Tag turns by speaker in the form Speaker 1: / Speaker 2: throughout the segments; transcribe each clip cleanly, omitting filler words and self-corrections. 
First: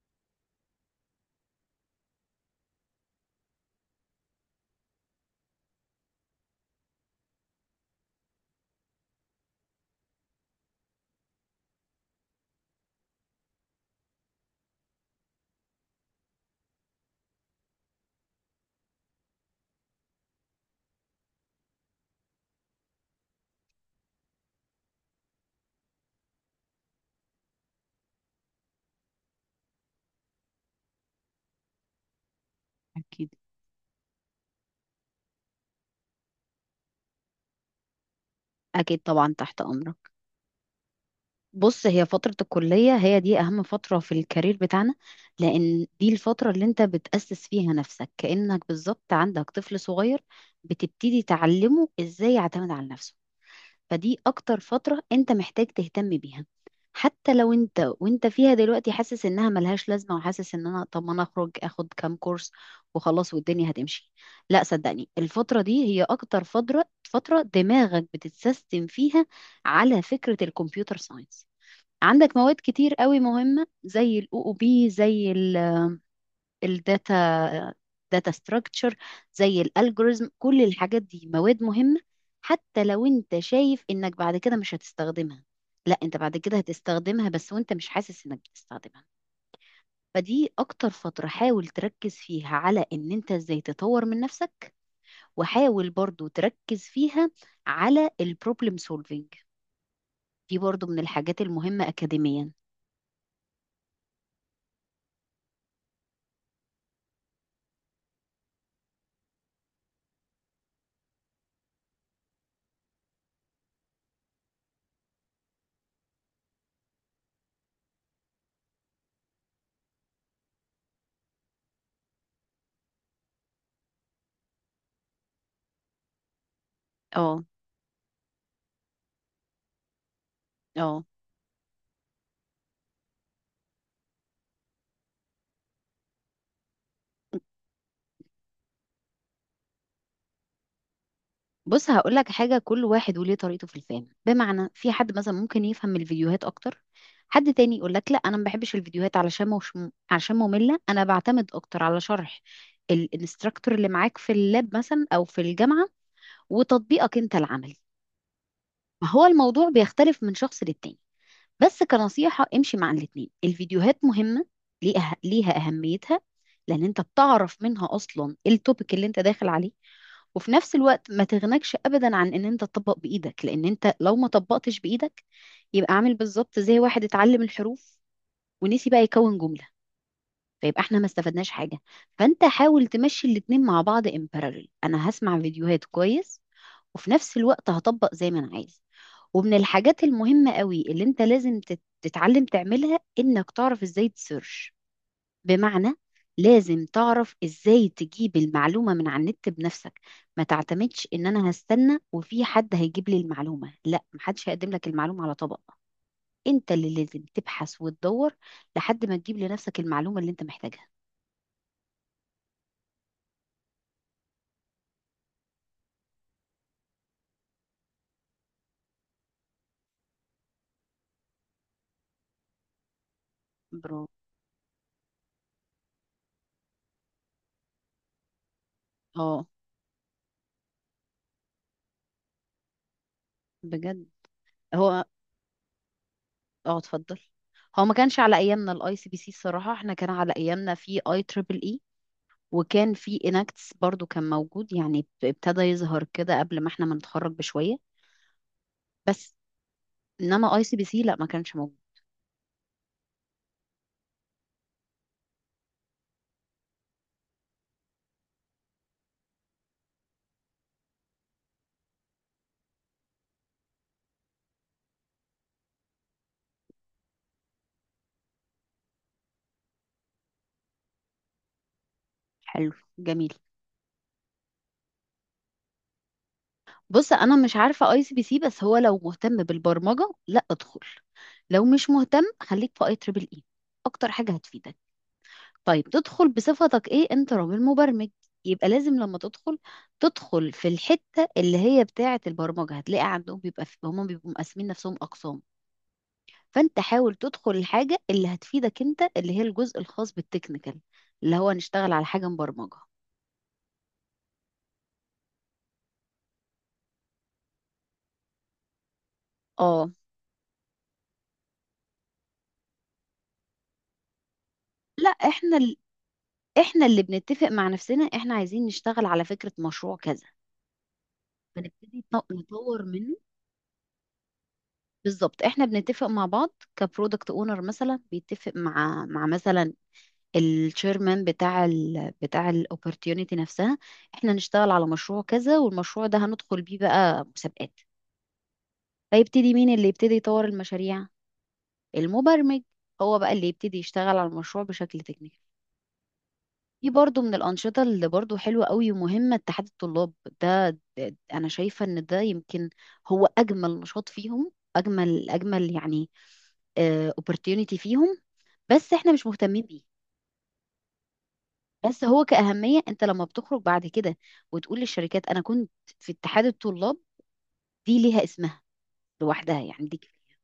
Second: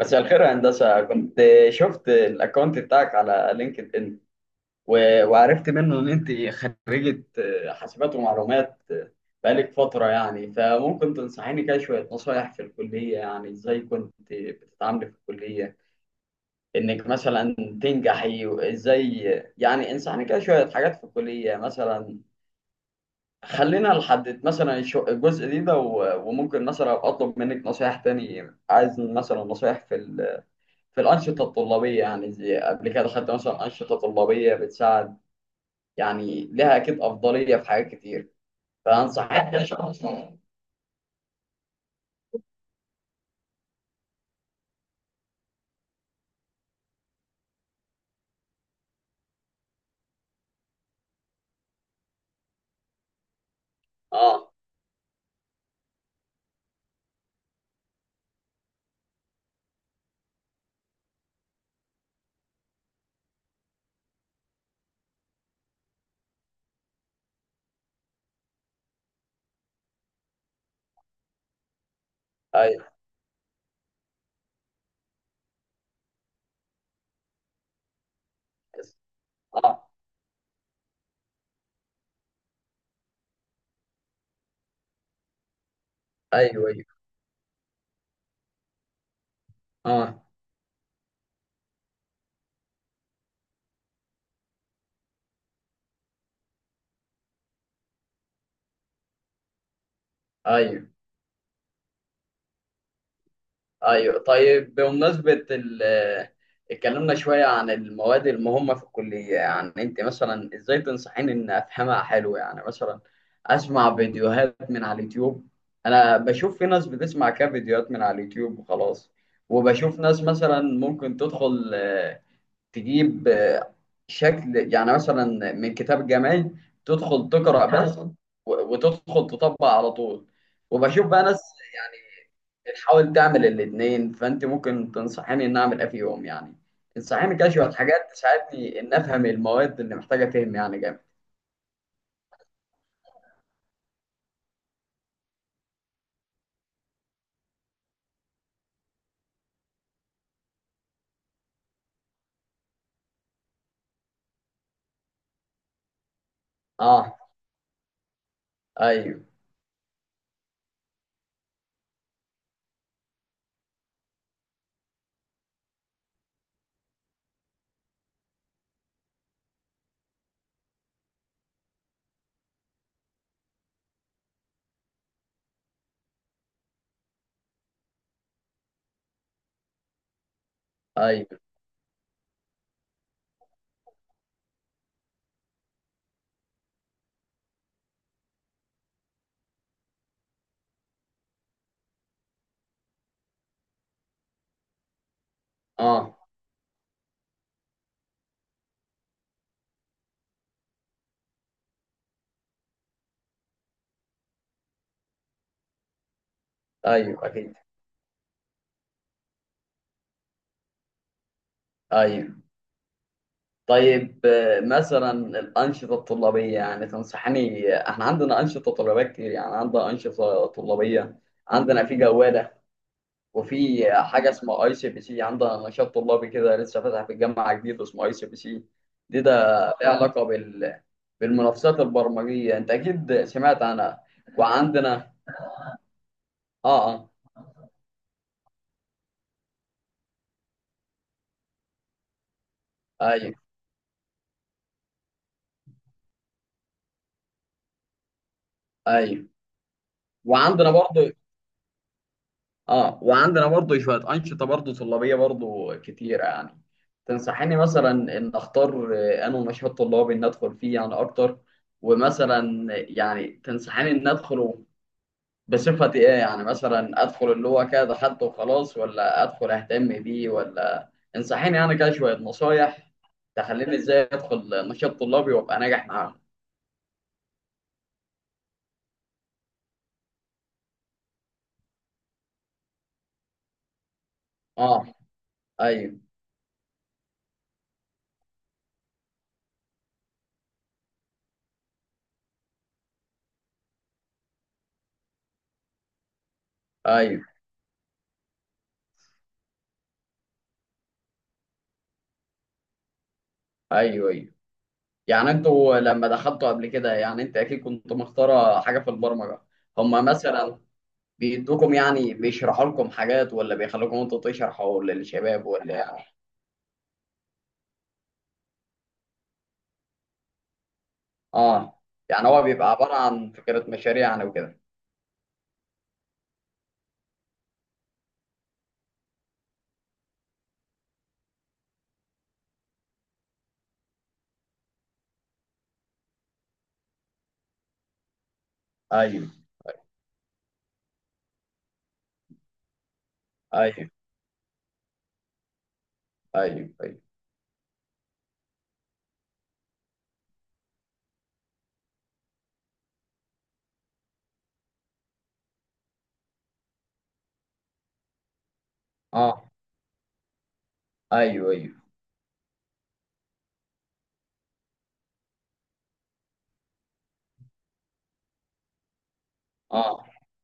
Speaker 1: مساء الخير يا هندسة. كنت شفت الأكونت بتاعك على لينكد إن، و- وعرفت منه إن أنت خريجة، حاسبات ومعلومات، بقالك فترة يعني. فممكن تنصحيني كده شوية نصايح في الكلية؟ يعني إزاي كنت بتتعاملي في الكلية إنك مثلا تنجحي؟ وإزاي، يعني انصحني كده شوية حاجات في الكلية، مثلا خلينا نحدد مثلا الجزء ده، و- وممكن مثلا أطلب منك نصايح تاني. عايز مثلا نصايح في في الأنشطة الطلابية، يعني زي قبل كده
Speaker 2: أكيد،
Speaker 1: خدت مثلا أنشطة طلابية بتساعد، يعني لها أكيد أفضلية في حاجات كتير،
Speaker 2: أكيد،
Speaker 1: فأنصح
Speaker 2: طبعا تحت
Speaker 1: أي
Speaker 2: أمرك.
Speaker 1: شخص.
Speaker 2: بص، هي فترة الكلية هي دي أهم فترة في الكارير بتاعنا، لأن دي الفترة اللي أنت بتأسس فيها نفسك، كأنك بالظبط عندك طفل صغير بتبتدي تعلمه إزاي يعتمد على نفسه. فدي
Speaker 1: آه.
Speaker 2: اكتر فترة انت محتاج تهتم بيها. حتى لو وانت فيها دلوقتي حاسس انها ملهاش لازمة، وحاسس ان انا، طب ما انا اخرج اخد كام كورس وخلاص والدنيا هتمشي، لا، صدقني الفترة دي هي اكتر فترة دماغك بتتسيستم فيها. على فكرة الكمبيوتر ساينس عندك مواد
Speaker 1: أيوه.
Speaker 2: كتير قوي مهمة، زي الاو او بي، زي الداتا داتا ستراكشر، زي
Speaker 1: آه.
Speaker 2: الالجوريزم، كل الحاجات دي مواد مهمة. حتى لو انت شايف انك بعد كده مش هتستخدمها، لا، انت بعد كده
Speaker 1: أيوه، أيوه.
Speaker 2: هتستخدمها، بس وانت مش حاسس انك بتستخدمها.
Speaker 1: آه.
Speaker 2: فدي اكتر فترة حاول تركز فيها على ان انت ازاي تطور من نفسك، وحاول برضو تركز فيها على البروبلم سولفينج، دي برضو
Speaker 1: أيوه،
Speaker 2: من الحاجات المهمة اكاديميا.
Speaker 1: ايوه. طيب بمناسبة اتكلمنا شوية عن المواد المهمة في الكلية. يعني انت مثلا ازاي تنصحيني ان افهمها حلو؟ يعني مثلا اسمع فيديوهات من على اليوتيوب. انا بشوف في ناس بتسمع كام فيديوهات من على اليوتيوب وخلاص، وبشوف ناس مثلا ممكن تدخل، تجيب، شكل يعني مثلا من كتاب جامعي، تدخل
Speaker 2: اه،
Speaker 1: تقرأ بس و- وتدخل تطبق على طول.
Speaker 2: اه.
Speaker 1: وبشوف بقى ناس يعني بتحاول تعمل الاتنين. فانت ممكن تنصحيني ان اعمل ايه في يوم يعني؟ تنصحيني كده شويه حاجات تساعدني ان افهم المواد اللي محتاجه فهم يعني جامد.
Speaker 2: بص، هقول لك حاجه، كل واحد وليه طريقته في الفهم، بمعنى في حد مثلا ممكن يفهم الفيديوهات اكتر، حد تاني يقول لك لا، انا ما بحبش الفيديوهات علشان مش عشان ممله، انا بعتمد اكتر على شرح الانستراكتور اللي معاك في اللاب مثلا او في الجامعه،
Speaker 1: اه،
Speaker 2: وتطبيقك انت العملي. ما هو
Speaker 1: ايوه،
Speaker 2: الموضوع بيختلف من شخص للتاني، بس كنصيحه امشي مع الاتنين، الفيديوهات مهمه، ليها اهميتها، لان انت بتعرف منها اصلا التوبيك اللي انت داخل عليه، وفي نفس الوقت ما تغنكش ابدا عن ان انت تطبق بايدك، لان انت لو ما طبقتش بايدك يبقى عامل بالظبط زي واحد اتعلم الحروف ونسي بقى يكون جملة، فيبقى احنا ما
Speaker 1: ايوه.
Speaker 2: استفدناش حاجة. فانت حاول تمشي الاتنين مع بعض ان parallel، انا هسمع فيديوهات كويس، وفي نفس الوقت هطبق زي ما انا عايز. ومن الحاجات المهمة قوي اللي انت لازم تتعلم تعملها، انك تعرف ازاي تسيرش، بمعنى
Speaker 1: اه،
Speaker 2: لازم تعرف ازاي تجيب المعلومة من على النت بنفسك، ما تعتمدش ان انا هستنى وفي حد هيجيب لي المعلومة، لا، محدش هيقدم لك المعلومة على طبق، انت اللي لازم
Speaker 1: ايوه، اكيد،
Speaker 2: تبحث وتدور لحد ما تجيب لنفسك المعلومة اللي انت محتاجها.
Speaker 1: ايوه. طيب، مثلا الانشطه الطلابيه، يعني تنصحني. احنا عندنا انشطه طلابيه كتير، يعني عندنا انشطه طلابيه. عندنا في جواله، وفي
Speaker 2: برافو.
Speaker 1: حاجة اسمها ICPC. عندنا نشاط طلابي كده لسه فاتح في الجامعة جديد اسمه ICPC. ده
Speaker 2: اه،
Speaker 1: ليه علاقة بال بالمنافسات البرمجية. انت اكيد سمعت عنها.
Speaker 2: بجد. هو،
Speaker 1: وعندنا،
Speaker 2: اه،
Speaker 1: اه، اه،
Speaker 2: اتفضل. هو ما كانش على ايامنا الاي سي بي سي الصراحة، احنا كان على ايامنا في اي تريبل اي، وكان في
Speaker 1: ايوه،
Speaker 2: اناكتس برضو كان موجود، يعني ابتدى يظهر كده قبل ما احنا ما نتخرج بشوية،
Speaker 1: ايوه.
Speaker 2: بس. انما اي
Speaker 1: وعندنا
Speaker 2: سي بي سي
Speaker 1: برضو،
Speaker 2: لا، ما كانش موجود.
Speaker 1: اه، وعندنا برضو شوية أنشطة برضو طلابية برضو كتيرة يعني. تنصحيني مثلا ان اختار انه نشاط طلابي ان ادخل فيه يعني اكتر. ومثلا، يعني تنصحيني ان ادخل بصفة ايه؟ يعني مثلا ادخل اللي هو كده دخلته وخلاص، ولا ادخل اهتم بيه، ولا انصحيني يعني كده شوية
Speaker 2: حلو،
Speaker 1: نصايح
Speaker 2: جميل.
Speaker 1: تخليني ازاي ادخل نشاط طلابي وابقى ناجح معاهم.
Speaker 2: بص، انا مش عارفه اي سي بي سي، بس هو لو مهتم بالبرمجه لا، ادخل، لو مش مهتم خليك في اي تريبل اي، اكتر حاجه هتفيدك.
Speaker 1: اه،
Speaker 2: طيب
Speaker 1: ايوه،
Speaker 2: تدخل بصفتك ايه، انت راجل مبرمج، يبقى لازم لما تدخل، تدخل في الحته اللي هي بتاعه البرمجه، هتلاقي عندهم بيبقى في، هم بيبقوا مقسمين نفسهم اقسام، فانت حاول
Speaker 1: ايوه.
Speaker 2: تدخل الحاجه اللي هتفيدك انت، اللي هي الجزء الخاص بالتكنيكال، اللي هو نشتغل على حاجه مبرمجه.
Speaker 1: ايوه، ايوه. يعني انتوا لما دخلتوا قبل كده، يعني انت اكيد كنت مختارة حاجة في البرمجة.
Speaker 2: اه،
Speaker 1: هما مثلا بيدوكم يعني بيشرحوا لكم حاجات، ولا بيخلوكم انتوا تشرحوا
Speaker 2: لا،
Speaker 1: للشباب
Speaker 2: احنا
Speaker 1: ولا يعني؟
Speaker 2: احنا اللي بنتفق مع نفسنا احنا عايزين نشتغل على فكرة مشروع كذا،
Speaker 1: اه.
Speaker 2: فنبتدي
Speaker 1: يعني هو بيبقى
Speaker 2: نطور
Speaker 1: عبارة
Speaker 2: منه.
Speaker 1: عن فكرة مشاريع يعني وكده؟
Speaker 2: بالظبط، احنا بنتفق مع بعض كبرودكت اونر مثلا بيتفق مع مثلا الشيرمان بتاع بتاع الاوبورتيونيتي نفسها، احنا نشتغل على مشروع كذا، والمشروع ده هندخل بيه بقى مسابقات،
Speaker 1: ايوه،
Speaker 2: فيبتدي مين اللي يبتدي يطور المشاريع، المبرمج، هو بقى اللي يبتدي
Speaker 1: ايوه.
Speaker 2: يشتغل على المشروع بشكل تكنيكال.
Speaker 1: ايوه،
Speaker 2: في
Speaker 1: ايوه.
Speaker 2: برضو من الأنشطة اللي برضو حلوة قوي ومهمة، اتحاد الطلاب، ده, ده أنا شايفة إن ده يمكن هو أجمل نشاط فيهم، أجمل أجمل يعني opportunity فيهم، بس إحنا مش
Speaker 1: اه،
Speaker 2: مهتمين بيه.
Speaker 1: ايوه، ايوه.
Speaker 2: بس هو كأهمية، أنت لما بتخرج بعد كده وتقول للشركات أنا كنت في اتحاد الطلاب، دي ليها اسمها لوحدها، يعني دي
Speaker 1: اه،
Speaker 2: كفاية.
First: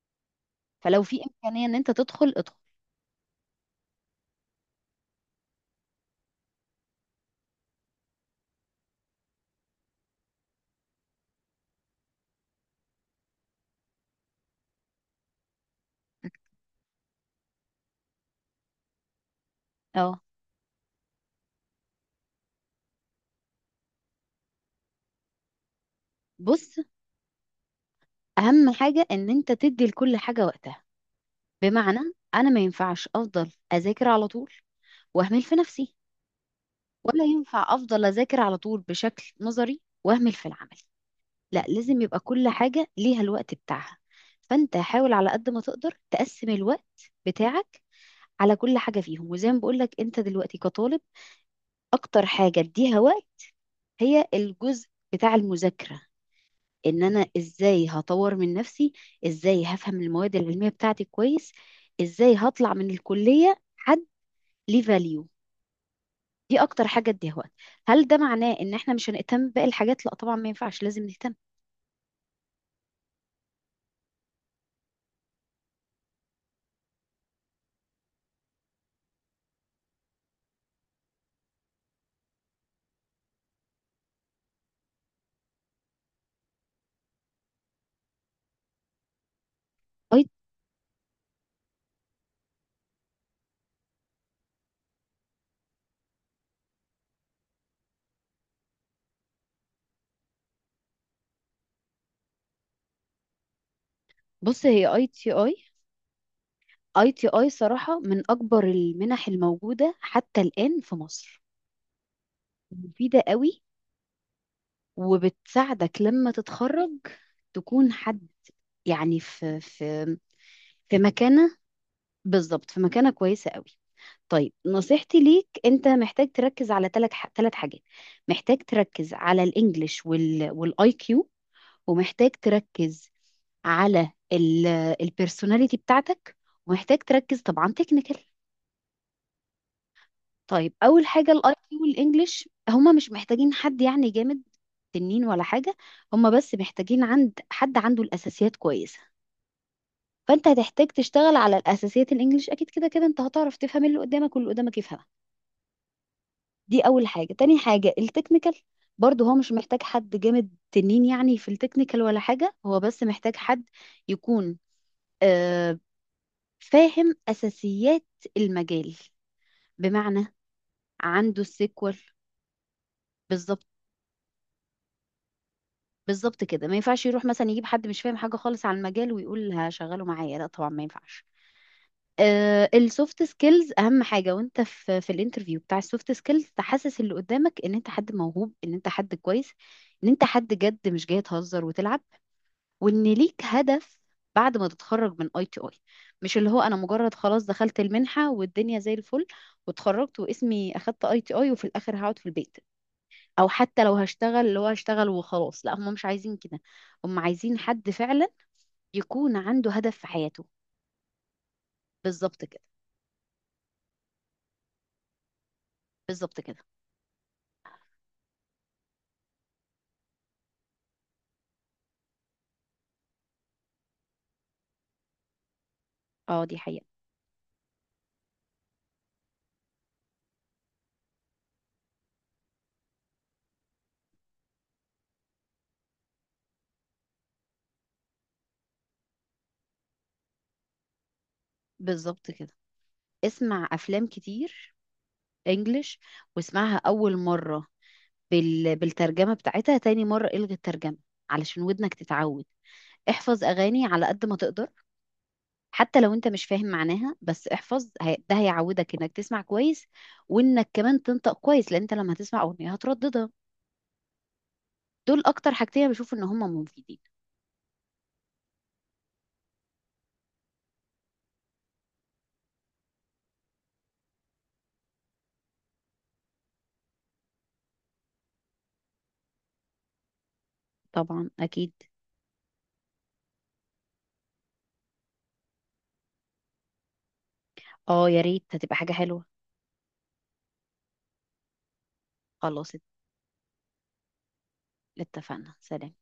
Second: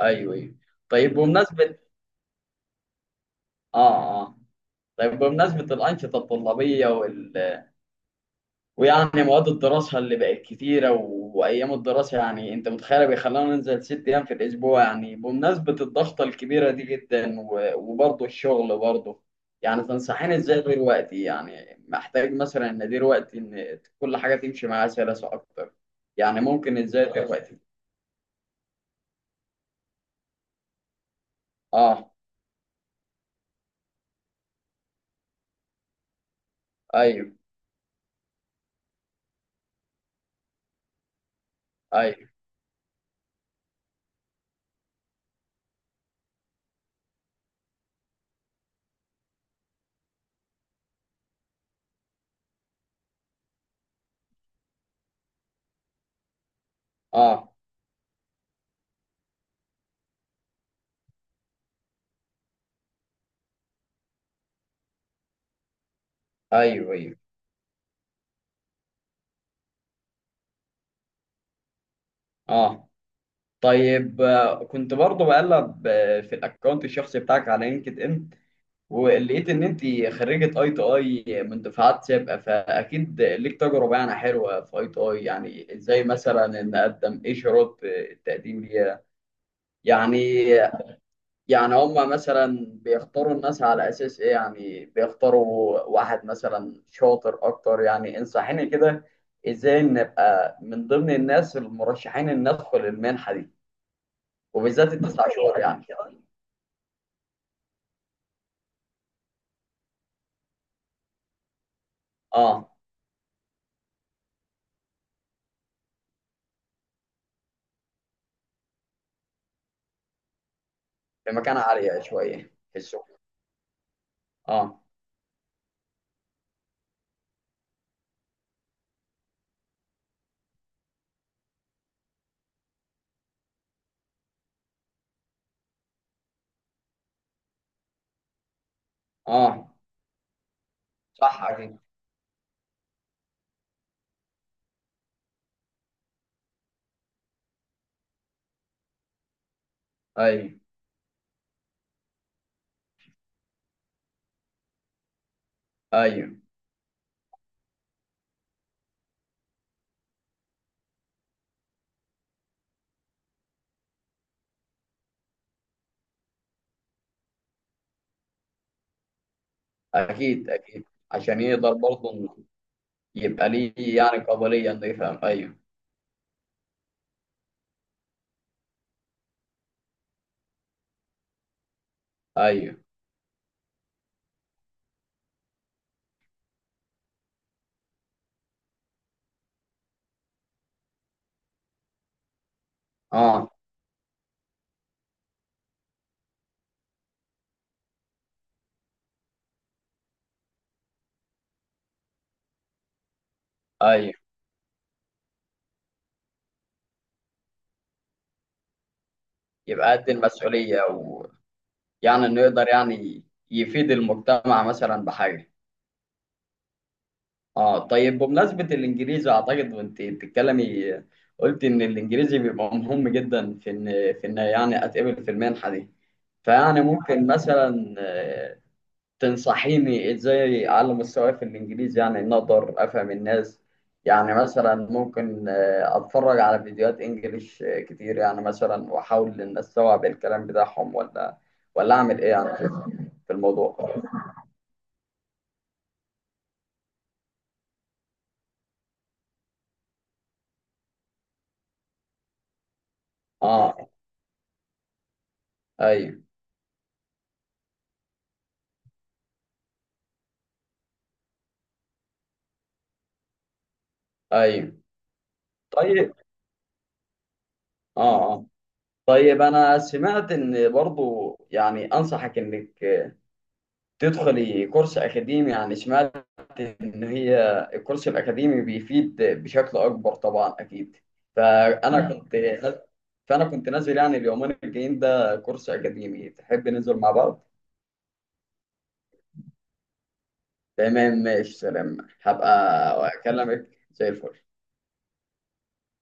Speaker 1: ايوه، ايوه.
Speaker 2: فلو
Speaker 1: طيب
Speaker 2: في إمكانية إن
Speaker 1: بمناسبة،
Speaker 2: أنت تدخل، ادخل.
Speaker 1: اه اه طيب بمناسبة الأنشطة الطلابية وال... ويعني مواد الدراسة اللي بقت كتيرة و وأيام الدراسة. يعني أنت متخيل بيخلونا ننزل 6 أيام في الأسبوع. يعني بمناسبة الضغطة الكبيرة دي جدا و وبرضه الشغل برضه، يعني
Speaker 2: اه،
Speaker 1: تنصحيني إزاي أدير وقتي؟ يعني محتاج مثلا إن أدير وقتي إن كل حاجة تمشي معايا سلاسة أكتر. يعني
Speaker 2: بص،
Speaker 1: ممكن إزاي أدير وقتي؟
Speaker 2: اهم حاجه ان انت تدي لكل حاجه وقتها، بمعنى
Speaker 1: اه،
Speaker 2: انا ما ينفعش افضل اذاكر على طول واهمل في نفسي، ولا
Speaker 1: ايوه،
Speaker 2: ينفع افضل اذاكر على طول بشكل نظري واهمل في العمل، لا، لازم يبقى
Speaker 1: ايوه.
Speaker 2: كل حاجة ليها الوقت بتاعها. فانت حاول على قد ما تقدر تقسم الوقت بتاعك على كل حاجة فيهم، وزي ما بقولك انت دلوقتي كطالب اكتر حاجة اديها وقت هي الجزء بتاع المذاكرة، ان انا
Speaker 1: اه،
Speaker 2: ازاي هطور من نفسي، ازاي هفهم المواد العلمية بتاعتي كويس، ازاي هطلع من الكلية حد ليه value، دي اكتر
Speaker 1: ايوه،
Speaker 2: حاجه
Speaker 1: ايوه.
Speaker 2: اديها وقت. هل ده معناه ان احنا مش هنهتم باقي الحاجات؟ لا طبعا، ما ينفعش، لازم نهتم.
Speaker 1: اه، طيب. كنت برضه بقلب في الاكونت الشخصي بتاعك على لينكد ان، ولقيت ان انت خريجه ITI من دفعات سابقه. فاكيد ليك تجربه يعني حلوه في ITI. يعني ازاي مثلا ان اقدم؟ ايه شروط التقديم ليها يعني؟
Speaker 2: اي،
Speaker 1: يعني هم مثلا بيختاروا الناس على اساس ايه؟ يعني بيختاروا واحد مثلا شاطر اكتر؟ يعني انصحيني كده ازاي نبقى من ضمن الناس المرشحين ان ندخل المنحه دي،
Speaker 2: بص، هي
Speaker 1: وبالذات
Speaker 2: اي
Speaker 1: التسع
Speaker 2: تي اي
Speaker 1: شهور يعني.
Speaker 2: اي تي اي صراحه من اكبر المنح الموجوده حتى الان في مصر،
Speaker 1: اه،
Speaker 2: مفيده قوي، وبتساعدك لما تتخرج تكون حد يعني في، في
Speaker 1: في
Speaker 2: مكانه،
Speaker 1: مكانة عالية شوية،
Speaker 2: بالظبط،
Speaker 1: في
Speaker 2: في مكانه
Speaker 1: السوق.
Speaker 2: كويسه قوي. طيب
Speaker 1: اه،
Speaker 2: نصيحتي ليك، انت محتاج تركز على ثلاث حاجات، محتاج تركز على الانجليش، والاي كيو، ومحتاج تركز على البيرسوناليتي بتاعتك، ومحتاج تركز طبعا تكنيكال.
Speaker 1: اه،
Speaker 2: طيب، اول حاجه
Speaker 1: صح،
Speaker 2: الاي كيو
Speaker 1: اكيد.
Speaker 2: والانجليش هما مش محتاجين حد يعني جامد تنين ولا حاجه، هما بس محتاجين عند حد عنده الاساسيات كويسه، فانت
Speaker 1: ايوه،
Speaker 2: هتحتاج تشتغل على الاساسيات. الانجليش اكيد كده كده انت هتعرف تفهم اللي قدامك واللي قدامك يفهمك،
Speaker 1: ايوه،
Speaker 2: دي اول حاجه. تاني حاجه التكنيكال، برضه هو مش محتاج حد جامد تنين يعني في التكنيكال ولا حاجه، هو بس محتاج حد يكون آه، فاهم اساسيات المجال، بمعنى
Speaker 1: اكيد، اكيد، عشان
Speaker 2: عنده
Speaker 1: يقدر
Speaker 2: السيكوال،
Speaker 1: برضه إنه يبقى
Speaker 2: بالظبط،
Speaker 1: ليه يعني قابلية انه يفهم. ايوه.
Speaker 2: بالظبط كده. ما ينفعش يروح مثلا يجيب حد مش فاهم حاجه خالص عن المجال ويقول هشغله معايا، لا طبعا ما ينفعش.
Speaker 1: ايوه،
Speaker 2: السوفت سكيلز اهم حاجه، وانت في الانترفيو بتاع السوفت سكيلز تحسس اللي قدامك ان انت حد موهوب، ان انت حد كويس، ان انت حد جد مش جاي تهزر وتلعب، وان ليك
Speaker 1: اه،
Speaker 2: هدف بعد ما تتخرج من اي تي اي. مش اللي هو انا مجرد خلاص دخلت المنحه والدنيا زي الفل، واتخرجت واسمي اخدت اي تي اي وفي الاخر هقعد في البيت، او حتى لو
Speaker 1: ايوه.
Speaker 2: هشتغل، اللي هو هشتغل وخلاص، لا، هم مش عايزين كده. هم عايزين حد فعلا يكون عنده
Speaker 1: يبقى
Speaker 2: هدف في
Speaker 1: قد
Speaker 2: حياته.
Speaker 1: المسؤولية، ويعني انه
Speaker 2: بالظبط كده،
Speaker 1: يقدر يعني يفيد المجتمع مثلا بحاجة.
Speaker 2: بالظبط كده.
Speaker 1: اه، طيب بمناسبة الانجليزي، اعتقد وانت بتتكلمي قلت ان الانجليزي بيبقى مهم جدا في ان، يعني اتقبل في المنحة دي.
Speaker 2: اه، دي
Speaker 1: فيعني
Speaker 2: حقيقه.
Speaker 1: ممكن مثلا، تنصحيني ازاي اعلي مستواي في الانجليزي؟ يعني ان اقدر افهم الناس. يعني مثلا ممكن اتفرج على فيديوهات انجليش كتير يعني. مثلا واحاول ان استوعب الكلام بتاعهم، ولا اعمل ايه
Speaker 2: بالظبط
Speaker 1: يعني
Speaker 2: كده،
Speaker 1: في في
Speaker 2: اسمع
Speaker 1: الموضوع؟
Speaker 2: افلام كتير انجلش، واسمعها اول مره بالترجمه بتاعتها، تاني مره الغي الترجمه علشان ودنك تتعود. احفظ
Speaker 1: اه،
Speaker 2: اغاني على قد ما تقدر، حتى لو
Speaker 1: ايوه،
Speaker 2: انت مش فاهم معناها، بس احفظ، ده هيعودك انك تسمع كويس، وانك كمان تنطق كويس، لان انت لما هتسمع اغنية هترددها.
Speaker 1: ايوه.
Speaker 2: دول اكتر حاجتين
Speaker 1: طيب،
Speaker 2: بشوف ان هم مفيدين.
Speaker 1: اه اه طيب انا سمعت ان برضو يعني انصحك انك تدخلي كورس اكاديمي. يعني سمعت ان هي الكورس الاكاديمي بيفيد بشكل اكبر طبعا اكيد.
Speaker 2: طبعا اكيد.
Speaker 1: نعم، كنت نازل يعني اليومين الجايين ده كورس اكاديمي، تحب ننزل مع بعض؟
Speaker 2: اه، يا ريت، هتبقى حاجة حلوة.
Speaker 1: تمام، ماشي، سلام. هبقى
Speaker 2: خلاص،
Speaker 1: اكلمك، زي الفل.
Speaker 2: اتفقنا، سلام.